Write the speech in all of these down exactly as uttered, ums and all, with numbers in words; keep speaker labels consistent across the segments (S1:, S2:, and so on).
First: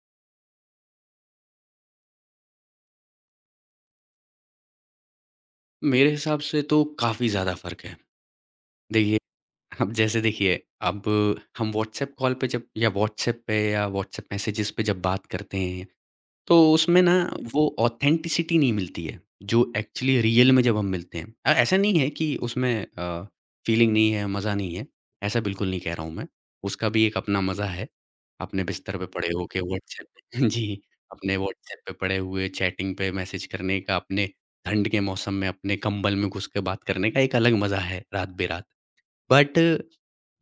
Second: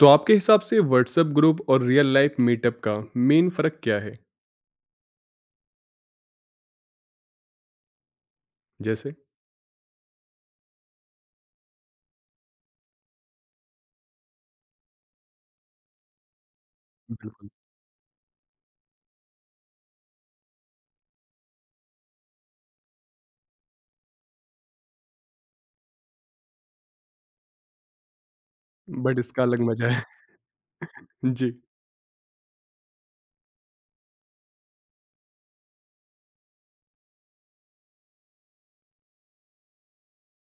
S1: तो आपके हिसाब से व्हाट्सएप ग्रुप और रियल लाइफ मीटअप का मेन फ़र्क क्या है?
S2: मेरे हिसाब से तो काफ़ी ज़्यादा फ़र्क है।
S1: जैसे?
S2: देखिए, अब जैसे देखिए, अब हम व्हाट्सएप कॉल पे जब या व्हाट्सएप पे या व्हाट्सएप मैसेजेस पे जब बात करते हैं तो उसमें ना
S1: बिल्कुल,
S2: वो ऑथेंटिसिटी नहीं मिलती है, जो एक्चुअली रियल में जब हम मिलते हैं। अ, ऐसा नहीं है कि उसमें अ, फीलिंग नहीं है, मज़ा नहीं है, ऐसा बिल्कुल नहीं कह रहा हूँ मैं। उसका भी एक अपना मज़ा है, अपने बिस्तर पे
S1: बट
S2: पड़े
S1: इसका
S2: होके
S1: अलग मज़ा है।
S2: व्हाट्सऐप पे जी, अपने
S1: जी,
S2: व्हाट्सऐप पे पड़े हुए चैटिंग पे मैसेज करने का, अपने ठंड के मौसम में अपने कंबल में घुस के बात करने का एक अलग मज़ा है रात-बेरात। बट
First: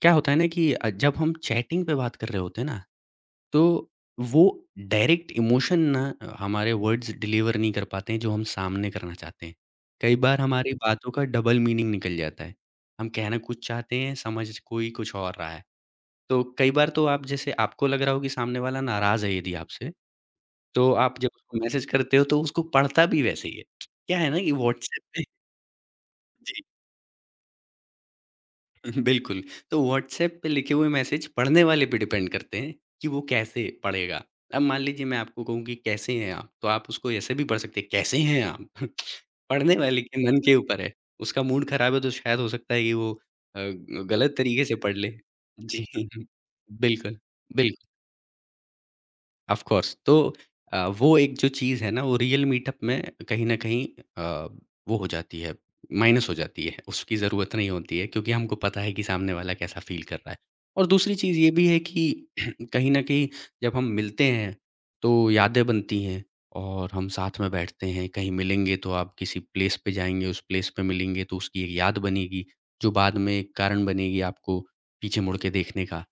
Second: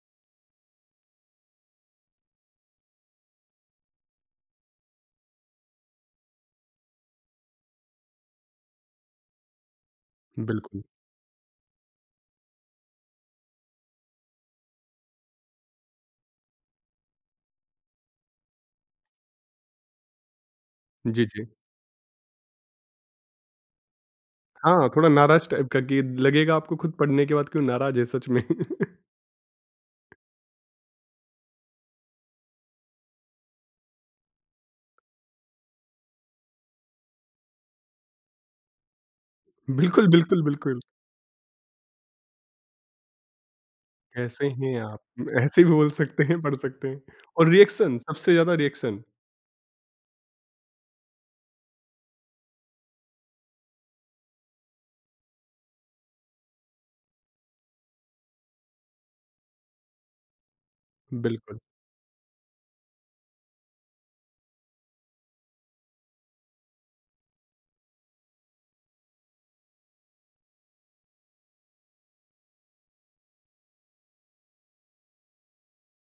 S2: क्या होता है ना कि अ, जब हम चैटिंग पे बात कर रहे होते हैं ना तो वो डायरेक्ट इमोशन ना हमारे वर्ड्स डिलीवर नहीं कर पाते हैं जो हम सामने करना चाहते हैं। कई बार हमारी
S1: बिल्कुल।
S2: बातों का डबल मीनिंग निकल जाता है। हम कहना कुछ चाहते हैं, समझ कोई कुछ और रहा है। तो कई बार तो आप जैसे आपको लग रहा हो कि सामने वाला नाराज़ है यदि आपसे, तो आप
S1: जी,
S2: जब
S1: जी।
S2: उसको मैसेज करते हो तो उसको पढ़ता भी वैसे ही है। क्या है ना कि
S1: हाँ,
S2: व्हाट्सऐप
S1: थोड़ा
S2: पे
S1: नाराज़ टाइप का कि
S2: जी।
S1: लगेगा आपको खुद पढ़ने के बाद कि वो नाराज़ है सच में।
S2: बिल्कुल, तो व्हाट्सऐप पे लिखे हुए मैसेज पढ़ने वाले पे डिपेंड करते हैं कि वो कैसे पढ़ेगा। अब मान लीजिए मैं आपको कहूँ कि कैसे हैं आप? तो आप उसको ऐसे भी पढ़ सकते हैं, कैसे हैं आप? पढ़ने वाले
S1: बिल्कुल,
S2: के मन
S1: बिल्कुल,
S2: के
S1: बिल्कुल।
S2: ऊपर है। उसका मूड खराब है तो शायद हो सकता है कि वो अ, गलत
S1: कैसे
S2: तरीके से
S1: हैं
S2: पढ़
S1: आप?
S2: ले।
S1: ऐसे भी
S2: जी,
S1: बोल सकते हैं, पढ़ सकते हैं
S2: बिल्कुल,
S1: और
S2: बिल्कुल।
S1: रिएक्शन सबसे ज़्यादा रिएक्शन।
S2: ऑफ कोर्स तो अ, वो एक जो चीज़ है ना वो रियल मीटअप में कहीं न कहीं अ, वो हो जाती है, माइनस हो जाती है। उसकी ज़रूरत नहीं होती है क्योंकि हमको पता है कि सामने वाला कैसा फ़ील कर रहा है। और दूसरी चीज़ ये
S1: बिल्कुल,
S2: भी है कि कहीं न कहीं जब हम मिलते हैं तो यादें बनती हैं और हम साथ में बैठते हैं, कहीं मिलेंगे तो आप किसी प्लेस पे जाएँगे, उस प्लेस पे मिलेंगे तो उसकी एक याद बनेगी, जो बाद में एक कारण बनेगी आपको पीछे मुड़ के देखने का।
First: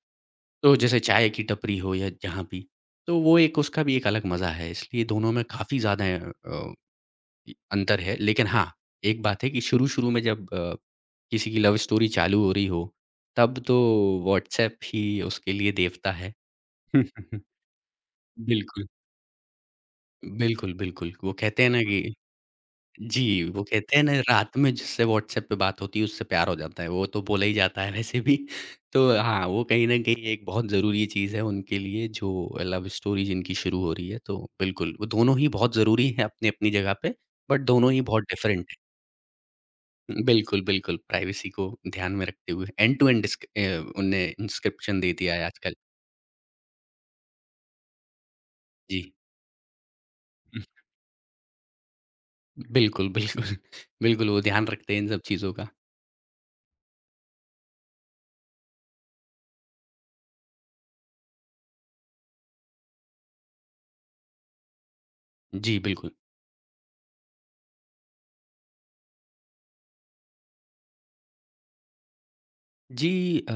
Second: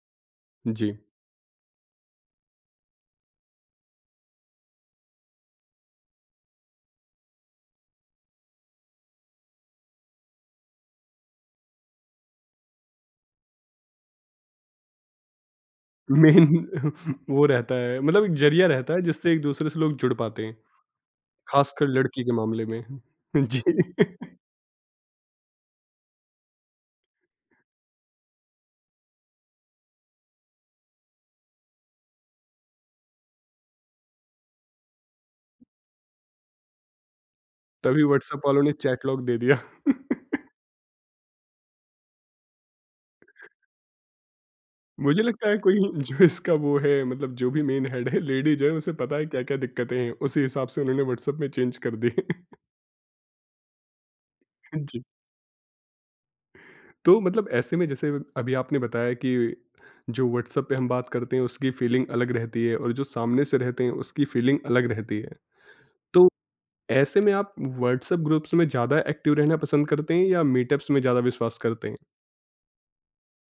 S2: तो
S1: जी।
S2: जैसे चाय की टपरी हो या जहाँ भी, तो वो एक उसका भी एक अलग मज़ा है, इसलिए दोनों में काफ़ी ज़्यादा अ, अंतर है। लेकिन हाँ, एक बात है कि शुरू-शुरू में जब अ, किसी की लव स्टोरी चालू हो रही हो, तब तो व्हाट्सएप ही उसके लिए देवता है।
S1: मेन वो रहता है मतलब एक ज़रिया
S2: बिल्कुल,
S1: रहता है जिससे एक-दूसरे से लोग जुड़ पाते हैं,
S2: बिल्कुल, बिल्कुल। वो कहते हैं ना
S1: ख़ासकर
S2: कि
S1: लड़की के मामले में।
S2: जी,
S1: जी।
S2: वो कहते हैं ना रात में जिससे व्हाट्सएप पे बात होती है उससे प्यार हो जाता है, वो तो बोला ही जाता है वैसे भी। तो हाँ, वो कहीं न कहीं एक बहुत ज़रूरी चीज़ है उनके लिए जो लव स्टोरी जिनकी शुरू हो रही है, तो बिल्कुल वो दोनों ही बहुत ज़रूरी हैं अपनी-अपनी जगह पे, बट दोनों ही
S1: तभी
S2: बहुत
S1: व्हाट्सएप
S2: डिफरेंट
S1: वालों ने
S2: हैं।
S1: चैट लॉक दे दिया।
S2: बिल्कुल, बिल्कुल, प्राइवेसी को ध्यान में रखते हुए एंड टू एंड डिस्क अ, उनने इंस्क्रिप्शन दे
S1: मुझे
S2: दिया है
S1: लगता है
S2: आजकल।
S1: कोई जो इसका वो है मतलब जो भी मेन हेड है लेडीज़ है उसे
S2: जी।
S1: पता है क्या-क्या दिक्कतें हैं, उसी हिसाब से उन्होंने व्हाट्सएप में चेंज कर दी।
S2: बिल्कुल, बिल्कुल, बिल्कुल वो ध्यान रखते हैं
S1: जी,
S2: इन सब चीज़ों का।
S1: तो मतलब ऐसे में जैसे अभी आपने बताया कि जो व्हाट्सएप पे हम बात करते हैं उसकी फीलिंग अलग रहती है और जो सामने से रहते हैं उसकी फीलिंग अलग रहती है।
S2: जी, बिल्कुल।
S1: तो ऐसे में आप व्हाट्सएप ग्रुप्स में ज़्यादा एक्टिव रहना पसंद करते हैं या मीटअप्स में ज़्यादा विश्वास करते हैं?
S2: जी अ,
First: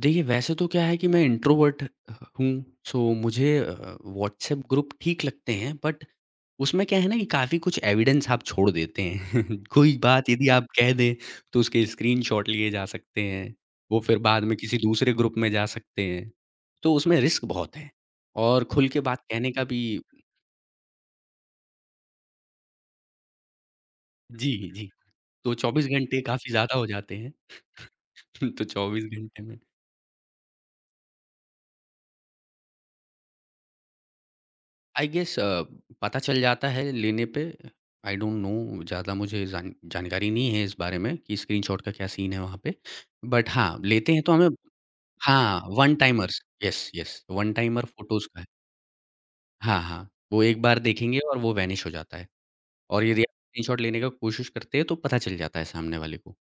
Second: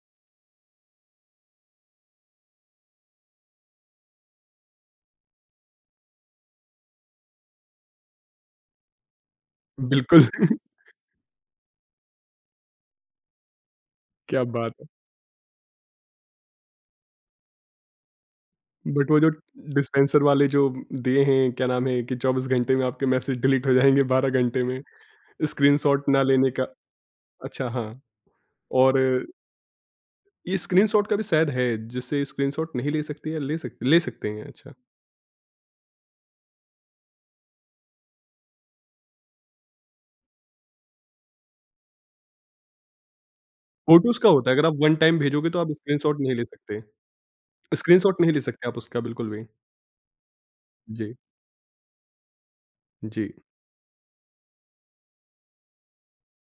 S2: देखिए वैसे तो क्या है कि मैं इंट्रोवर्ट हूँ, सो मुझे अ, व्हाट्सएप ग्रुप ठीक लगते हैं बट उसमें क्या है ना कि काफ़ी कुछ एविडेंस आप छोड़ देते हैं। कोई
S1: बिल्कुल,
S2: बात यदि आप कह दें तो उसके स्क्रीनशॉट लिए जा सकते हैं, वो फिर
S1: क्या
S2: बाद में किसी
S1: बात!
S2: दूसरे ग्रुप में जा सकते हैं, तो उसमें रिस्क बहुत है और खुल के
S1: बट वो
S2: बात
S1: जो
S2: कहने का भी
S1: डिस्पेंसर वाले जो दिए हैं क्या नाम है कि चौबीस घंटे में आपके मैसेज डिलीट हो जाएँगे बारह
S2: जी,
S1: घंटे में,
S2: जी, तो चौबीस
S1: स्क्रीनशॉट
S2: घंटे
S1: ना
S2: काफ़ी
S1: लेने का
S2: ज़्यादा हो जाते हैं,
S1: अच्छा हाँ,
S2: तो
S1: और
S2: चौबीस घंटे में
S1: ये स्क्रीनशॉट का भी शायद है जिससे स्क्रीनशॉट नहीं ले सकते या ले सकते ले सकते हैं अच्छा।
S2: आई गेस अ, पता चल जाता है लेने पे। आई डोंट नो ज़्यादा मुझे जान जानकारी नहीं है इस बारे में कि स्क्रीनशॉट का क्या सीन है वहाँ पे। बट हाँ, लेते
S1: फ़ोटोज़
S2: हैं
S1: का
S2: तो हमें
S1: होता है अगर आप वन टाइम भेजोगे तो
S2: हाँ,
S1: आप
S2: वन
S1: स्क्रीनशॉट नहीं
S2: टाइमर्स
S1: ले सकते,
S2: yes, yes, one timer
S1: screenshot
S2: photos
S1: नहीं
S2: का
S1: ले
S2: है।
S1: सकते आप उसका बिल्कुल भी।
S2: हाँ, हाँ, वो एक बार
S1: जी,
S2: देखेंगे और वो वैनिश हो जाता है। और यदि आप
S1: जी।
S2: स्क्रीनशॉट लेने का कोशिश करते हैं तो पता चल जाता है सामने वाले को।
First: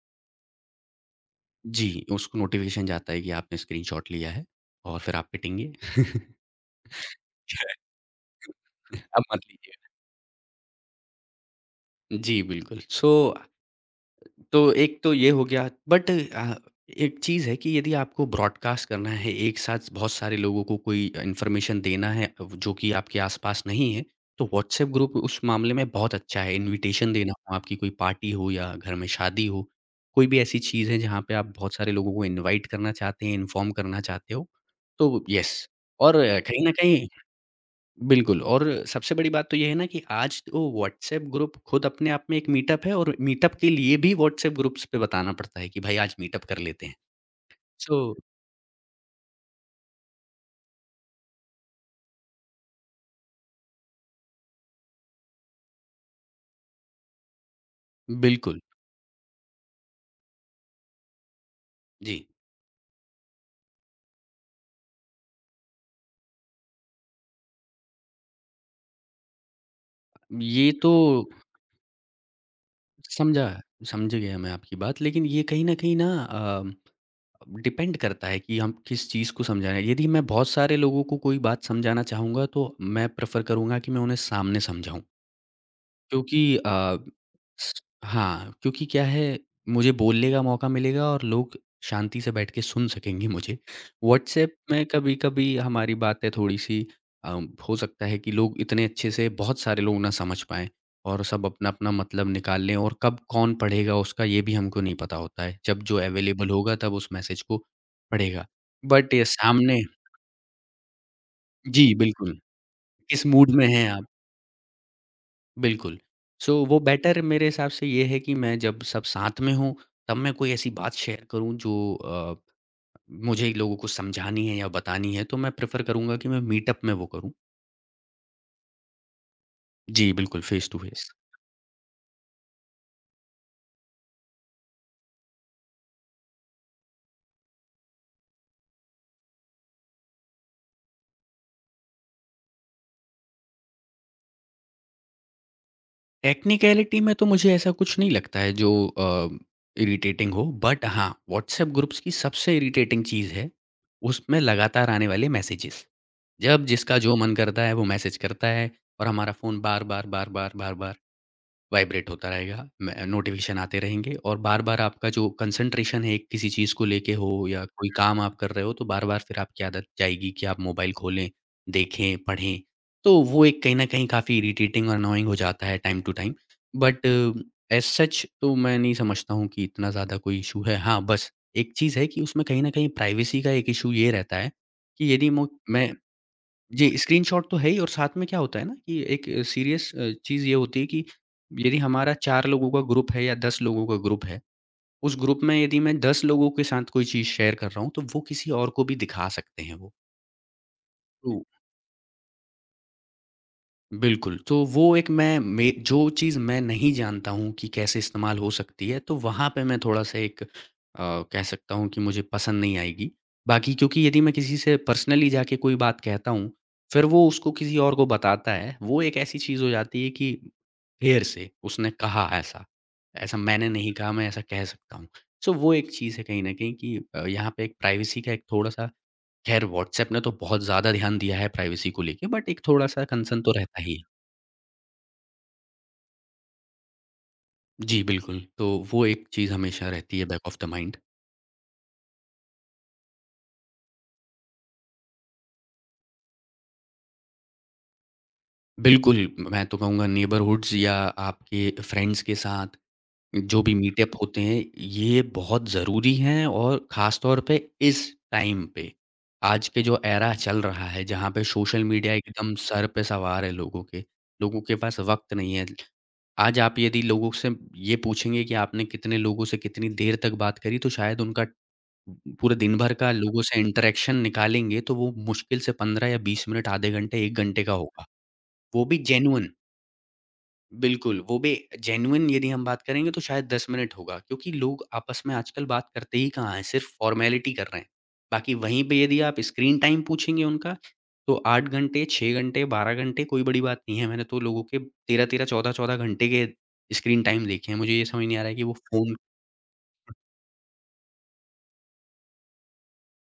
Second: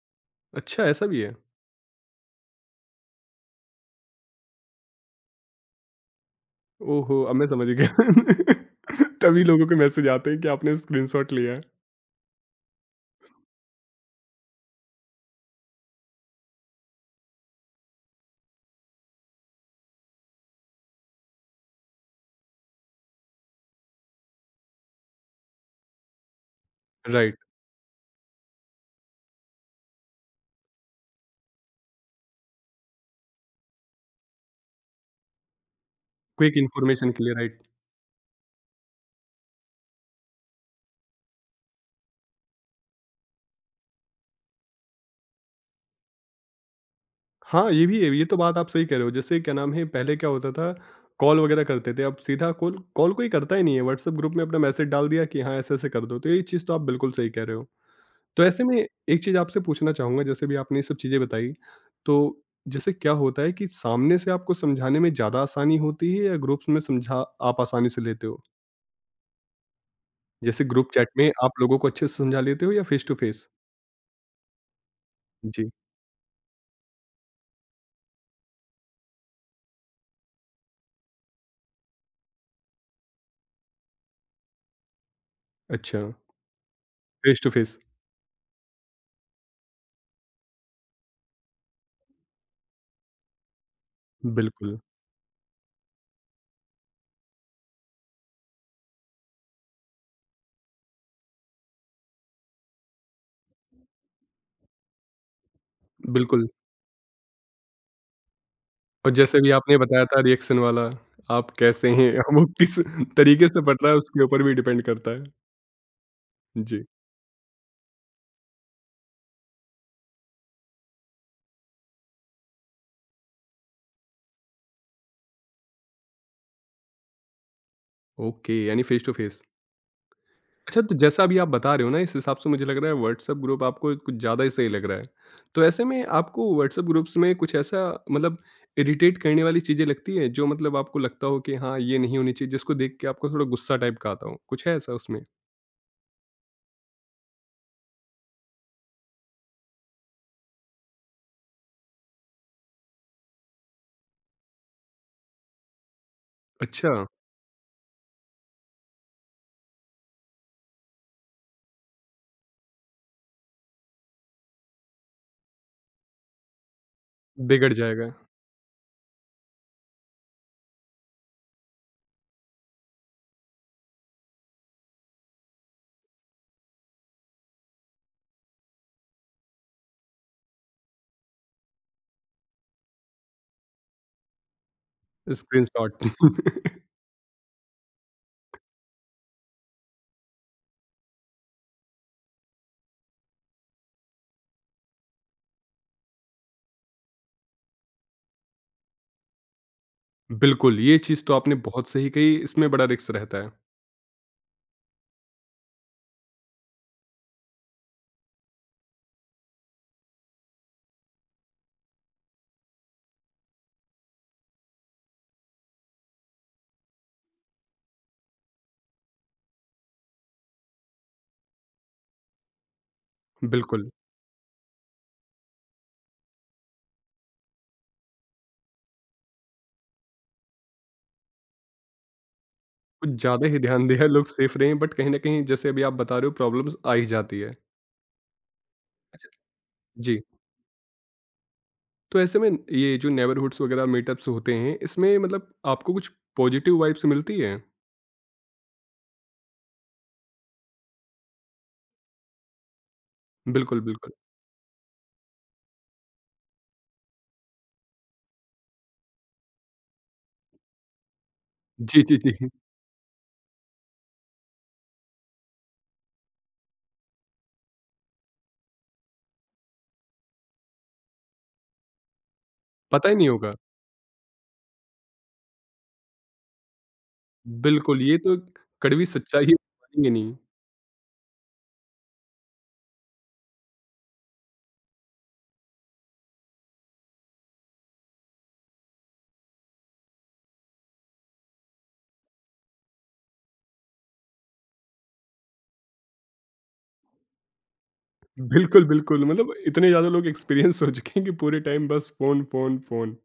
S1: अच्छा ऐसा भी है?
S2: जी, उसको नोटिफ़िकेशन जाता है कि आपने स्क्रीनशॉट लिया है और फिर आप पिटेंगे।
S1: ओहो! अब मैं समझ गया।
S2: अब मत
S1: तभी लोगों के
S2: लीजिए।
S1: मैसेज आते हैं कि आपने स्क्रीनशॉट लिया है।
S2: जी, बिल्कुल। सो तो एक तो ये हो गया बट अ, एक चीज़ है कि यदि आपको ब्रॉडकास्ट करना है एक साथ बहुत सारे लोगों को कोई इन्फॉर्मेशन देना है अ, जो कि आपके आसपास नहीं है तो व्हाट्सएप ग्रुप उस मामले में बहुत अच्छा है इनविटेशन देना
S1: राइट,
S2: हो आपकी कोई पार्टी हो या घर में शादी हो कोई भी ऐसी चीज़ है जहाँ पे आप बहुत सारे लोगों को इनवाइट करना चाहते हैं इन्फॉर्म करना चाहते हो तो यस और अ,
S1: क्विक
S2: कहीं ना कहीं
S1: इन्फॉर्मेशन के लिए राइट।
S2: बिल्कुल और सबसे बड़ी बात तो ये है ना कि आज तो व्हाट्सएप ग्रुप खुद अपने आप में एक मीटअप है और मीटअप के लिए भी व्हाट्सएप ग्रुप्स पे बताना पड़ता है कि भाई आज मीटअप कर लेते हैं।
S1: हाँ, ये
S2: सो
S1: भी है, ये तो बात आप सही कह रहे हो। जैसे क्या नाम है, पहले क्या होता था, कॉल वगैरह करते थे, अब सीधा कॉल कॉल कोई करता ही नहीं है, व्हाट्सएप ग्रुप में अपना मैसेज डाल दिया कि हाँ, ऐसे-ऐसे कर दो, तो ये चीज़ तो आप बिल्कुल सही कह रहे हो। तो
S2: बिल्कुल,
S1: ऐसे में एक चीज़ आपसे पूछना चाहूँगा, जैसे भी आपने ये सब चीज़ें बताई,
S2: जी।
S1: तो जैसे क्या होता है कि सामने से आपको समझाने में ज़्यादा आसानी होती है या ग्रुप्स में समझा आप आसानी से लेते हो?
S2: ये
S1: जैसे ग्रुप
S2: तो
S1: चैट में आप लोगों को अच्छे से समझा लेते हो या फेस टू
S2: समझा
S1: फेस?
S2: समझ गया मैं आपकी बात लेकिन ये कहीं
S1: जी,
S2: न कहीं ना अ, डिपेंड करता है कि हम किस चीज़ को समझा रहे हैं। यदि मैं बहुत सारे लोगों को कोई बात समझाना चाहूँगा तो मैं प्रेफ़र करूँगा कि मैं उन्हें सामने समझाऊँ।
S1: अच्छा,
S2: क्योंकि अ,
S1: फेस टू फेस,
S2: हाँ, क्योंकि क्या है, मुझे बोलने का मौका मिलेगा और लोग शांति से बैठ के सुन सकेंगे मुझे। व्हाट्सऐप
S1: बिल्कुल,
S2: में कभी-कभी हमारी बातें थोड़ी-सी अ, हो सकता है कि लोग इतने अच्छे से बहुत सारे लोग ना समझ पाएँ और सब अपना-अपना मतलब निकाल लें और कब कौन पढ़ेगा उसका ये भी हमको नहीं पता होता है। जब जो
S1: बिल्कुल।
S2: अवेलेबल होगा तब उस मैसेज को पढ़ेगा।
S1: और
S2: बट ये
S1: जैसे भी आपने
S2: सामने
S1: बताया था रिएक्शन वाला, आप कैसे
S2: जी,
S1: हैं?
S2: बिल्कुल।
S1: वो किस
S2: किस
S1: तरीके
S2: मूड
S1: से
S2: में
S1: पढ़
S2: हैं
S1: रहा है
S2: आप?
S1: उसके ऊपर भी डिपेंड करता है।
S2: बिल्कुल। सो वो
S1: जी,
S2: बेटर मेरे हिसाब से ये है कि मैं जब सब साथ में हों, तब मैं कोई ऐसी बात शेयर करूँ जो अ, मुझे लोगों को समझानी है या बतानी है, तो मैं प्रेफ़र करूँगा कि मैं मीटअप में वो करूँ।
S1: ओके यानी फेस टू फेस।
S2: जी, बिल्कुल, फ़ेस टू
S1: अच्छा तो
S2: फ़ेस।
S1: जैसा अभी आप बता रहे हो ना इस हिसाब से मुझे लग रहा है व्हाट्सएप ग्रुप आपको कुछ ज़्यादा ही सही लग रहा है। तो ऐसे में आपको व्हाट्सएप ग्रुप्स में कुछ ऐसा मतलब इरिटेट करने वाली चीज़ें लगती है जो मतलब आपको लगता हो कि हाँ, ये नहीं होनी चाहिए जिसको देख के आपको थोड़ा गुस्सा टाइप का आता हो? कुछ है ऐसा उसमें?
S2: टेक्निकैलिटी में तो मुझे ऐसा कुछ नहीं लगता है जो अ, इरिटेटिंग हो, बट हाँ, व्हाट्सएप ग्रुप्स की सबसे इरिटेटिंग चीज़ है, उसमें लगातार आने वाले मैसेजेस। जब
S1: अच्छा,
S2: जिसका जो मन करता है, वो मैसेज करता है और हमारा फ़ोन बार-बार, बार-बार, बार-बार वाइब्रेट होता रहेगा, मैं नोटिफ़िकेशन आते रहेंगे और बार-बार आपका जो कंसंट्रेशन है किसी चीज़ को लेके हो या
S1: बिगड़
S2: कोई
S1: जाएगा,
S2: काम आप कर रहे हो, तो बार-बार फिर आपकी आदत जाएगी कि आप मोबाइल खोलें, देखें, पढ़ें। तो वो एक कहीं न कहीं काफ़ी इरिटेटिंग और अनोइंग हो जाता है time to time. But as such तो मैं नहीं समझता हूँ कि इतना ज़्यादा कोई इश्यू है। हाँ, बस एक चीज़ है कि उसमें कहीं न कहीं प्राइवेसी का एक इश्यू ये रहता है कि यदि मो मैं
S1: स्क्रीनशॉट।
S2: जी, स्क्रीनशॉट तो है ही और साथ में क्या होता है ना कि एक सीरियस अ, चीज़ ये होती है कि यदि हमारा चार लोगों का ग्रुप है या दस लोगों का ग्रुप है, उस ग्रुप में यदि मैं दस लोगों के साथ कोई चीज़ शेयर कर रहा हूँ, तो वो किसी और को भी दिखा सकते हैं वो।
S1: बिल्कुल, ये चीज़ तो
S2: तो
S1: आपने बहुत सही कही, इसमें बड़ा रिस्क रहता है।
S2: बिल्कुल, तो वो एक मैं मैं जो चीज़ मैं नहीं जानता हूँ कि कैसे इस्तेमाल हो सकती है, तो वहाँ पे मैं थोड़ा-सा एक अ, कह सकता हूँ कि मुझे पसंद नहीं आएगी। बाकी क्योंकि यदि मैं किसी से पर्सनली जाके कोई बात कहता हूँ, फिर वो उसको किसी और को बताता है, वो एक ऐसी चीज़ हो जाती है कि ढेर से उसने कहा ऐसा, ऐसा मैंने
S1: बिल्कुल,
S2: नहीं कहा, मैं ऐसा कह सकता हूँ। सो वो एक चीज़ है कहीं न कहीं कि अ, यहाँ पे एक प्राइवेसी का एक थोड़ा-सा खैर व्हाट्सऐप ने तो बहुत ज़्यादा ध्यान दिया है प्राइवेसी को लेके, बट एक थोड़ा-सा
S1: कुछ
S2: कंसर्न
S1: ज़्यादा
S2: तो
S1: ही
S2: रहता
S1: ध्यान
S2: ही
S1: दिया
S2: है।
S1: है, लोग सेफ रहे हैं बट कहीं न कहीं जैसे अभी आप बता रहे हो प्रॉब्लम्स आ ही जाती है।
S2: जी, बिल्कुल। तो वो एक
S1: अच्छा।
S2: चीज़ हमेशा रहती
S1: जी,
S2: है बैक ऑफ़ द माइंड।
S1: तो ऐसे में ये जो नेबरहुड्स वगैरह मीटअप्स होते हैं, इसमें मतलब आपको कुछ पॉजिटिव वाइब्स मिलती हैं?
S2: बिल्कुल, मैं तो कहूँगा नेबरहुड्स या आपके फ्रेंड्स के साथ जो भी
S1: बिल्कुल, बिल्कुल।
S2: मीटअप होते हैं, ये बहुत ज़रूरी हैं और ख़ास तौर पे इस टाइम पे, आज के जो एरा चल रहा है, जहाँ पे सोशल
S1: जी,
S2: मीडिया
S1: जी, जी।
S2: एकदम सर पे सवार है लोगों के। लोगों के पास वक़्त नहीं है। आज आप यदि लोगों से ये पूछेंगे कि आपने कितने लोगों से कितनी देर तक बात करी, तो शायद उनका पूरे दिन भर का
S1: पता ही
S2: अच्छा।
S1: नहीं
S2: लोगों
S1: होगा।
S2: से इंटरेक्शन निकालेंगे तो वो मुश्किल से पंद्रह या बीस मिनट, आधे घंटे, एक घंटे का
S1: बिल्कुल,
S2: होगा।
S1: ये तो
S2: वो भी
S1: कड़वी सच्चाई
S2: जेन्युइन
S1: है, मानेंगे नहीं।
S2: बिल्कुल, वो भी जेन्युइन यदि हम बात करेंगे तो शायद दस मिनट होगा क्योंकि लोग आपस में आजकल बात करते ही कहाँ हैं, सिर्फ़ फ़ॉर्मेलिटी कर रहे हैं। बाकी वहीं पे यदि आप स्क्रीन टाइम पूछेंगे उनका, तो आठ घंटे, छह घंटे, बारह घंटे कोई बड़ी बात नहीं है। मैंने तो लोगों के तेरह तेरह, चौदह चौदह घंटे के स्क्रीन टाइम देखे हैं। मुझे ये समझ नहीं आ रहा है कि वो
S1: बिल्कुल,
S2: फ़ोन
S1: बिल्कुल, मतलब इतने ज़्यादा लोग एक्सपीरियंस हो चुके हैं कि पूरे टाइम बस फ़ोन, फ़ोन, फ़ोन।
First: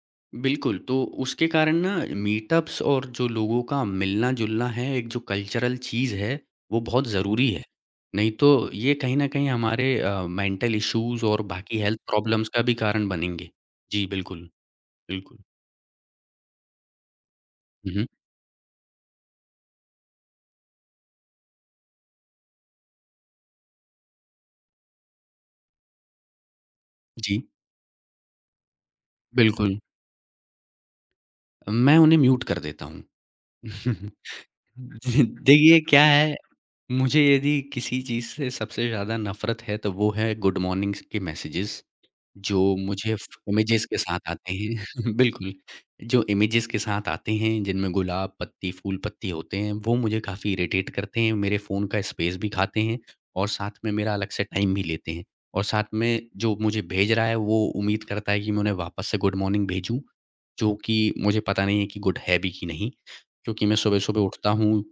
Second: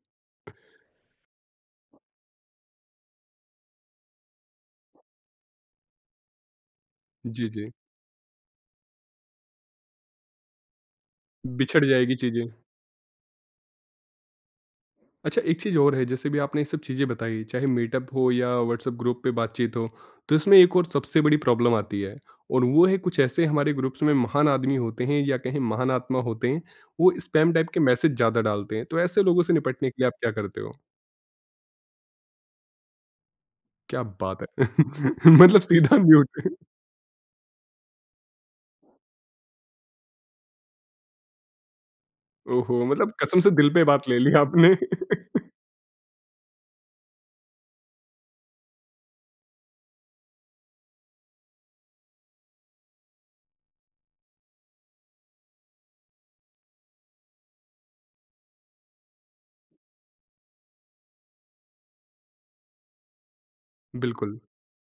S2: बिल्कुल, तो उसके कारण ना मीटअप्स और जो लोगों का मिलना-जुलना है, एक जो कल्चरल चीज़ है, वो बहुत
S1: जी,
S2: ज़रूरी है।
S1: जी,
S2: नहीं तो ये कहीं न कहीं हमारे अ, मेंटल इश्यूज़ और बाकी
S1: बिछड़
S2: हेल्थ
S1: जाएगी चीज़ें।
S2: प्रॉब्लम्स का भी कारण बनेंगे। जी, बिल्कुल, बिल्कुल।
S1: अच्छा एक चीज़ और है जैसे भी आपने ये सब चीज़ें बताई चाहे
S2: हुँ, हुँ।
S1: मीटअप हो या व्हाट्सएप ग्रुप पे बातचीत हो तो इसमें एक और सबसे बड़ी प्रॉब्लम आती है और वो है कुछ ऐसे हमारे ग्रुप्स में महान आदमी होते हैं या कहें महान आत्मा होते हैं वो
S2: जी,
S1: स्पैम टाइप के मैसेज ज़्यादा डालते हैं तो ऐसे लोगों से
S2: बिल्कुल।
S1: निपटने के लिए आप क्या करते हो
S2: मैं उन्हें म्यूट कर देता हूँ।
S1: क्या बात है मतलब
S2: देखिए
S1: सीधा
S2: क्या है,
S1: म्यूट
S2: मुझे यदि किसी चीज़ से सबसे ज़्यादा नफ़रत है, तो वो है गुड मॉर्निंग्स के मैसेजेज़। जो
S1: ओहो मतलब
S2: मुझे फ
S1: कसम से दिल पे
S2: इमेजेस के
S1: बात ले
S2: साथ
S1: ली
S2: आते
S1: आपने
S2: हैं। बिल्कुल, जो इमेजेस के साथ आते हैं, जिनमें गुलाब, पत्ती, फूल, पत्ती होते हैं, वो मुझे काफ़ी इरिटेट करते हैं, मेरे फ़ोन का स्पेस भी खाते हैं और साथ में मेरा अलग से टाइम भी लेते हैं। और साथ में जो मुझे भेज रहा है, वो उम्मीद करता है कि मैं उन्हें वापस से गुड मॉर्निंग भेजूँ, जो कि मुझे पता नहीं है कि गुड है भी कि नहीं? क्योंकि मैं सुबह-सुबह
S1: बिल्कुल
S2: उठता हूँ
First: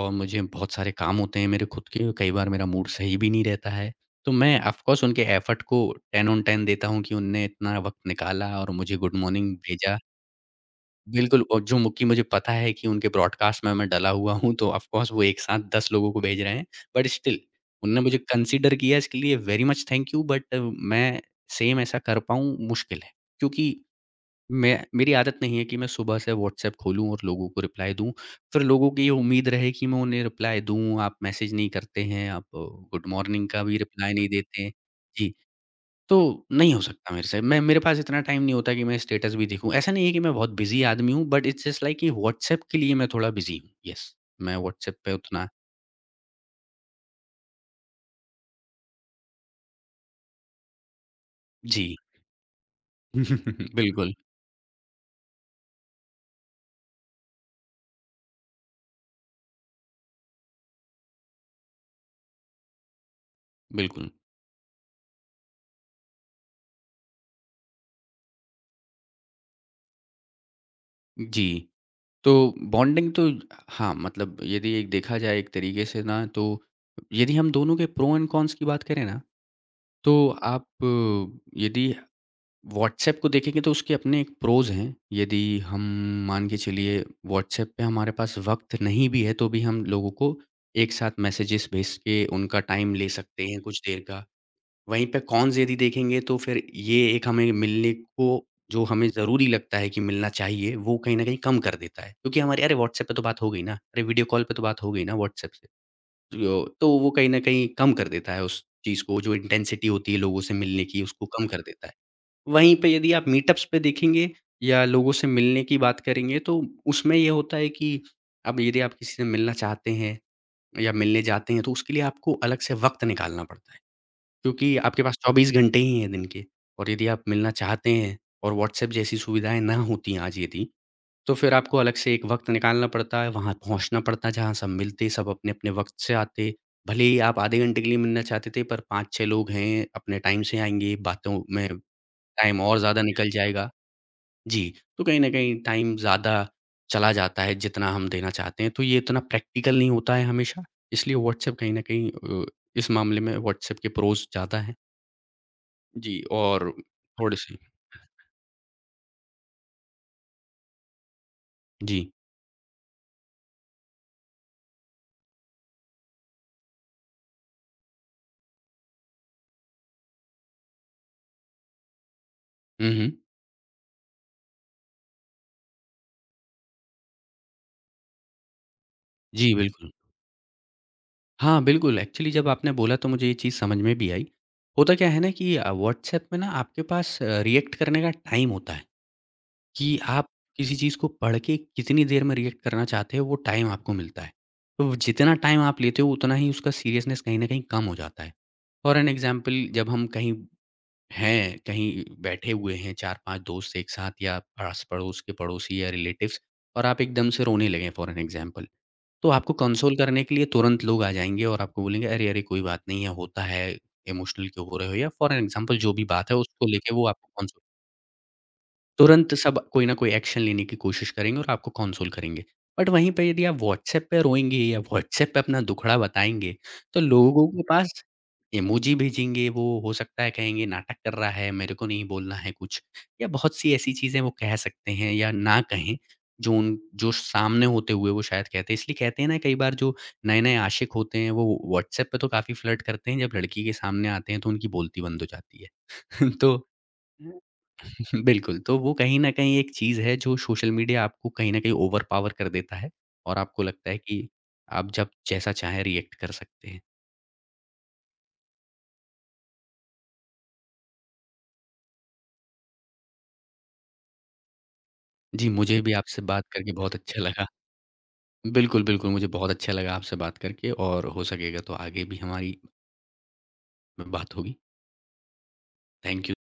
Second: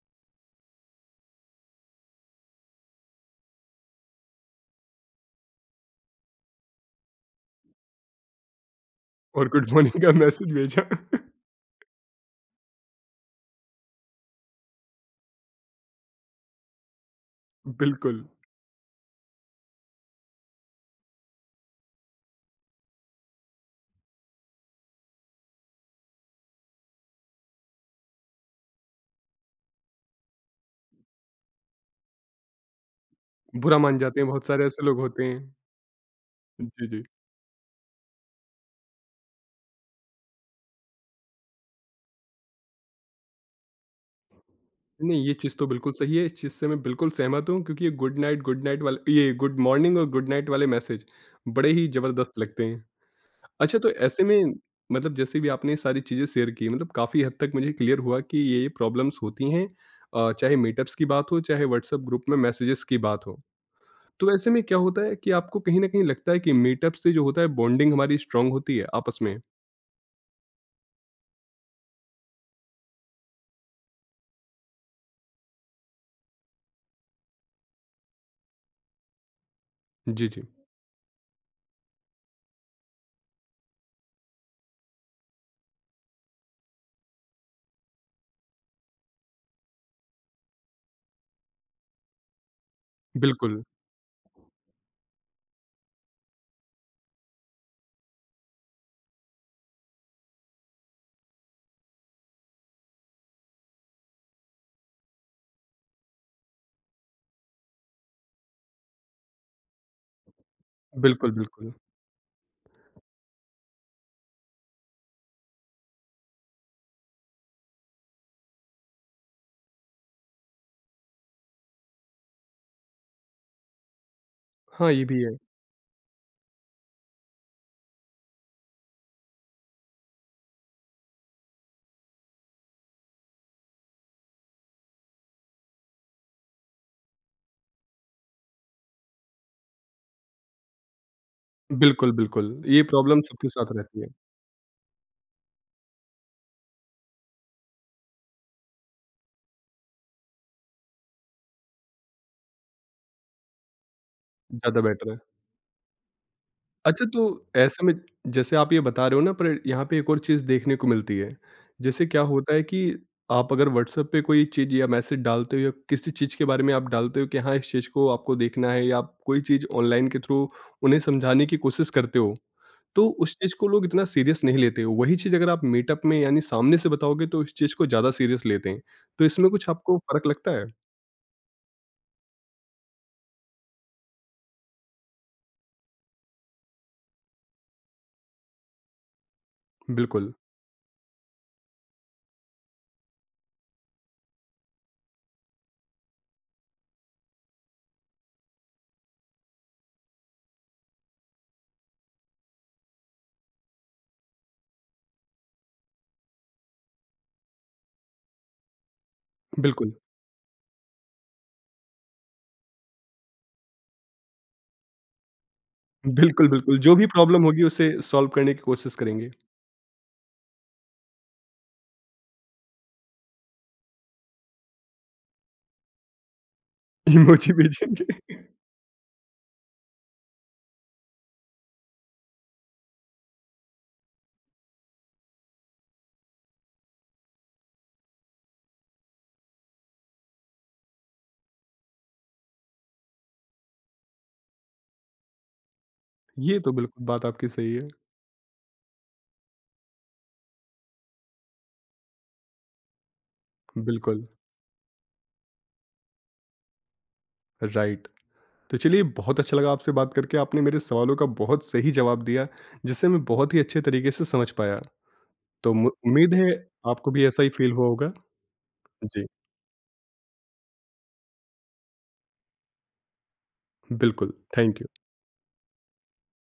S2: और मुझे बहुत सारे काम होते हैं मेरे खुद के, कई बार मेरा मूड सही भी नहीं रहता है। तो मैं ऑफ़ कोर्स उनके एफ़र्ट को टेन ऑन टेन देता हूँ कि उनने इतना वक़्त निकाला और मुझे गुड
S1: और
S2: मॉर्निंग
S1: गुड
S2: भेजा।
S1: मॉर्निंग का मैसेज भेजा
S2: बिल्कुल। और जो मु कि मुझे पता है कि उनके ब्रॉडकास्ट में मैं डला हुआ हूँ, तो ऑफ़ कोर्स वो एक साथ दस लोगों को भेज रहे हैं। बट स्टिल उनने मुझे
S1: बिल्कुल
S2: कंसीडर किया, इसके लिए very much thank you. But मैं सेम ऐसा कर पाऊँ, मुश्किल है। क्योंकि मैं मेरी आदत नहीं है कि मैं सुबह से व्हाट्सएप खोलूँ और लोगों को रिप्लाई दूँ। फिर लोगों की ये उम्मीद रहे कि मैं उन्हें रिप्लाई दूँ, आप मैसेज नहीं करते हैं, आप गुड मॉर्निंग का भी
S1: बुरा मान
S2: रिप्लाई
S1: जाते हैं
S2: नहीं
S1: बहुत
S2: देते
S1: सारे
S2: हैं।
S1: ऐसे लोग होते
S2: जी।
S1: हैं
S2: तो नहीं हो
S1: जी जी
S2: सकता मेरे से। मैं मेरे पास इतना टाइम नहीं होता कि मैं स्टेटस भी देखूँ। ऐसा नहीं है कि मैं बहुत बिज़ी आदमी हूँ, बट इट्स जस्ट लाइक कि व्हाट्सऐप के लिए मैं थोड़ा बिज़ी हूँ। येस, मैं व्हाट्सऐप पे
S1: नहीं, ये
S2: उतना
S1: चीज़ तो बिल्कुल सही है, इस चीज़ से मैं बिल्कुल सहमत हूँ क्योंकि ये गुड नाइट, गुड नाइट वाले ये गुड मॉर्निंग और गुड नाइट वाले मैसेज बड़े ही
S2: जी।
S1: ज़बरदस्त लगते हैं। अच्छा तो
S2: बिल्कुल,
S1: ऐसे में मतलब जैसे भी आपने ये सारी चीज़ें शेयर की मतलब काफ़ी हद तक मुझे क्लियर हुआ कि ये, ये प्रॉब्लम्स होती हैं अ, चाहे मीटअप्स की बात हो, चाहे व्हाट्सएप ग्रुप में मैसेजेस की बात हो।
S2: बिल्कुल।
S1: तो ऐसे में क्या होता है कि आपको कहीं न कहीं लगता है कि मीटअप से जो होता है बॉन्डिंग हमारी स्ट्रॉन्ग होती है आपस में?
S2: जी, तो बॉन्डिंग तो हाँ, मतलब यदि एक देखा जाए एक तरीके से ना, तो यदि हम दोनों के प्रो एंड कॉन्स की बात करें ना, तो
S1: जी, जी।
S2: आप अ, यदि व्हाट्सएप को देखेंगे तो उसके अपने एक प्रोज़ हैं। यदि हम मान के चलिए व्हाट्सएप पे हमारे पास वक़्त नहीं भी है, तो भी हम लोगों को एक साथ मैसेजेस भेज के उनका टाइम ले सकते हैं
S1: बिल्कुल,
S2: कुछ देर का। वहीं पे कॉन्स यदि देखेंगे तो फिर ये एक हमें मिलने को जो हमें ज़रूरी लगता है कि मिलना चाहिए, वो कहीं न कहीं कम कर देता है। क्योंकि हमारे अरे व्हाट्सएप पे तो बात हो गई ना, अरे वीडियो कॉल पे तो बात हो गई ना व्हाट्सएप से। जो तो वो कहीं न कहीं कम कर देता है उस चीज़ को, जो इंटेंसिटी होती है लोगों से मिलने की, उसको
S1: बिल्कुल,
S2: कम कर
S1: बिल्कुल।
S2: देता है। वहीं पे यदि आप मीटअप्स पे देखेंगे या लोगों से मिलने की बात करेंगे, तो उसमें ये होता है कि अब यदि आप किसी से मिलना चाहते हैं या मिलने जाते हैं, तो उसके लिए आपको अलग से वक़्त निकालना पड़ता है। क्योंकि
S1: हाँ,
S2: आपके
S1: ये
S2: पास
S1: भी है।
S2: चौबीस घंटे ही हैं दिन के, और यदि आप मिलना चाहते हैं और व्हाट्सऐप जैसी सुविधाएँ ना होती आज यदि, तो फिर आपको अलग से एक वक़्त निकालना पड़ता है, वहाँ पहुँचना पड़ता है, जहाँ सब मिलते, सब अपने-अपने वक़्त से आते। भले ही आप आधे घंटे के लिए मिलना चाहते थे, पर पाँच-छह लोग हैं, अपने टाइम से आएँगे, बातों में
S1: बिल्कुल, बिल्कुल।
S2: टाइम और
S1: ये
S2: ज़्यादा
S1: प्रॉब्लम
S2: निकल
S1: सबके
S2: जाएगा।
S1: साथ रहती है।
S2: जी, तो कहीं न कहीं टाइम ज़्यादा चला जाता है जितना हम देना चाहते हैं, तो ये इतना प्रैक्टिकल नहीं होता है हमेशा, इसलिए व्हाट्सएप कहीं न कहीं अ, इस मामले में व्हाट्सएप के प्रोज़ ज़्यादा हैं।
S1: ज़्यादा बेटर है।
S2: जी। और
S1: अच्छा तो
S2: थोड़े-से
S1: ऐसे में जैसे आप ये बता रहे हो ना पर यहाँ पे एक और चीज़ देखने को मिलती है।
S2: जी।
S1: जैसे क्या होता है कि आप अगर व्हाट्सएप पे कोई चीज़ या मैसेज डालते हो या किसी चीज़ के बारे में आप डालते हो कि हाँ, इस चीज़ को आपको देखना है या आप कोई चीज़ ऑनलाइन के थ्रू उन्हें समझाने की कोशिश करते हो,
S2: हुँ,
S1: तो
S2: हुँ।
S1: उस चीज़ को लोग इतना सीरियस नहीं लेते। वही चीज़ अगर आप मीटअप में यानी सामने से बताओगे तो इस चीज़ को ज़्यादा सीरियस लेते हैं। तो इसमें
S2: जी,
S1: कुछ
S2: बिल्कुल।
S1: आपको फ़र्क लगता है?
S2: हाँ, बिल्कुल, एक्चुअली जब आपने बोला तो मुझे ये चीज़ समझ में भी आई। होता क्या है ना कि अ, व्हाट्सएप में ना आपके पास अ, रिएक्ट करने का टाइम होता है। कि आप
S1: बिल्कुल,
S2: किसी चीज़ को पढ़ के कितनी देर में रिएक्ट करना चाहते हो, वो टाइम आपको मिलता है। तो वो जितना टाइम आप लेते हो, उतना ही उसका सीरियसनेस कहीं न कहीं कम हो जाता है। फॉर एन एग्ज़ाम्पल, जब हम कहीं हैं, कहीं बैठे हुए हैं चार-पाँच दोस्त एक साथ, या आस-पड़ोस के पड़ोसी या रिलेटिव्स, और आप एकदम से रोने लगे फॉर एन एग्ज़ाम्पल। तो आपको
S1: बिल्कुल।
S2: कंसोल करने के लिए तुरंत लोग आ जाएँगे और आपको बोलेंगे अरे, अरे कोई बात नहीं है, होता है, इमोशनल क्यों हो रहे हो, या फॉर एन एग्ज़ाम्पल जो भी बात है
S1: बिल्कुल,
S2: उसको
S1: बिल्कुल।
S2: लेके
S1: जो भी
S2: वो आपको
S1: प्रॉब्लम
S2: कंसोल
S1: होगी उसे सॉल्व करने की कोशिश करेंगे।
S2: तुरंत सब कोई ना कोई एक्शन लेने की कोशिश करेंगे और आपको कंसोल करेंगे। बट वहीं पे यदि आप व्हाट्सऐप पे रोएँगे या व्हाट्सऐप पे अपना दुखड़ा बताएँगे, तो लोगों
S1: इमोजी
S2: के पास
S1: भेजेंगे।
S2: इमोजी भेजेंगे, वो हो सकता है कहेंगे नाटक कर रहा है, मेरे को नहीं बोलना है कुछ, या बहुत सी ऐसी चीज़ें वो कह सकते हैं या ना कहें, जो उन जो सामने होते हुए वो शायद कहते हैं। इसलिए कहते हैं ना, कई बार जो नए-नए आशिक होते हैं, वो व्हाट्सऐप पे तो काफ़ी फ्लर्ट करते हैं, जब लड़की के सामने आते हैं तो उनकी बोलती बंद हो जाती है। तो
S1: ये तो बिल्कुल बात आपकी सही है।
S2: बिल्कुल, तो वो कहीं न कहीं एक चीज़ है, जो सोशल मीडिया आपको कहीं न कहीं ओवर पावर कर देता है और आपको लगता है
S1: बिल्कुल,
S2: कि आप जब जैसा चाहें रिएक्ट कर सकते हैं।
S1: राइट। तो चलिए बहुत अच्छा लगा आपसे बात करके, आपने मेरे सवालों का बहुत सही जवाब दिया, जिसे मैं बहुत ही अच्छे तरीके से समझ पाया।
S2: जी,
S1: तो
S2: मुझे
S1: मु
S2: भी आपसे
S1: उम्मीद
S2: बात
S1: है
S2: करके बहुत
S1: आपको
S2: अच्छा
S1: भी ऐसा
S2: लगा।
S1: ही फ़ील हुआ होगा।
S2: बिल्कुल, बिल्कुल मुझे
S1: जी,
S2: बहुत अच्छा लगा आपसे बात करके, और हो सकेगा तो आगे भी हमारी
S1: बिल्कुल।
S2: बात होगी।
S1: Thank you.
S2: Thank you.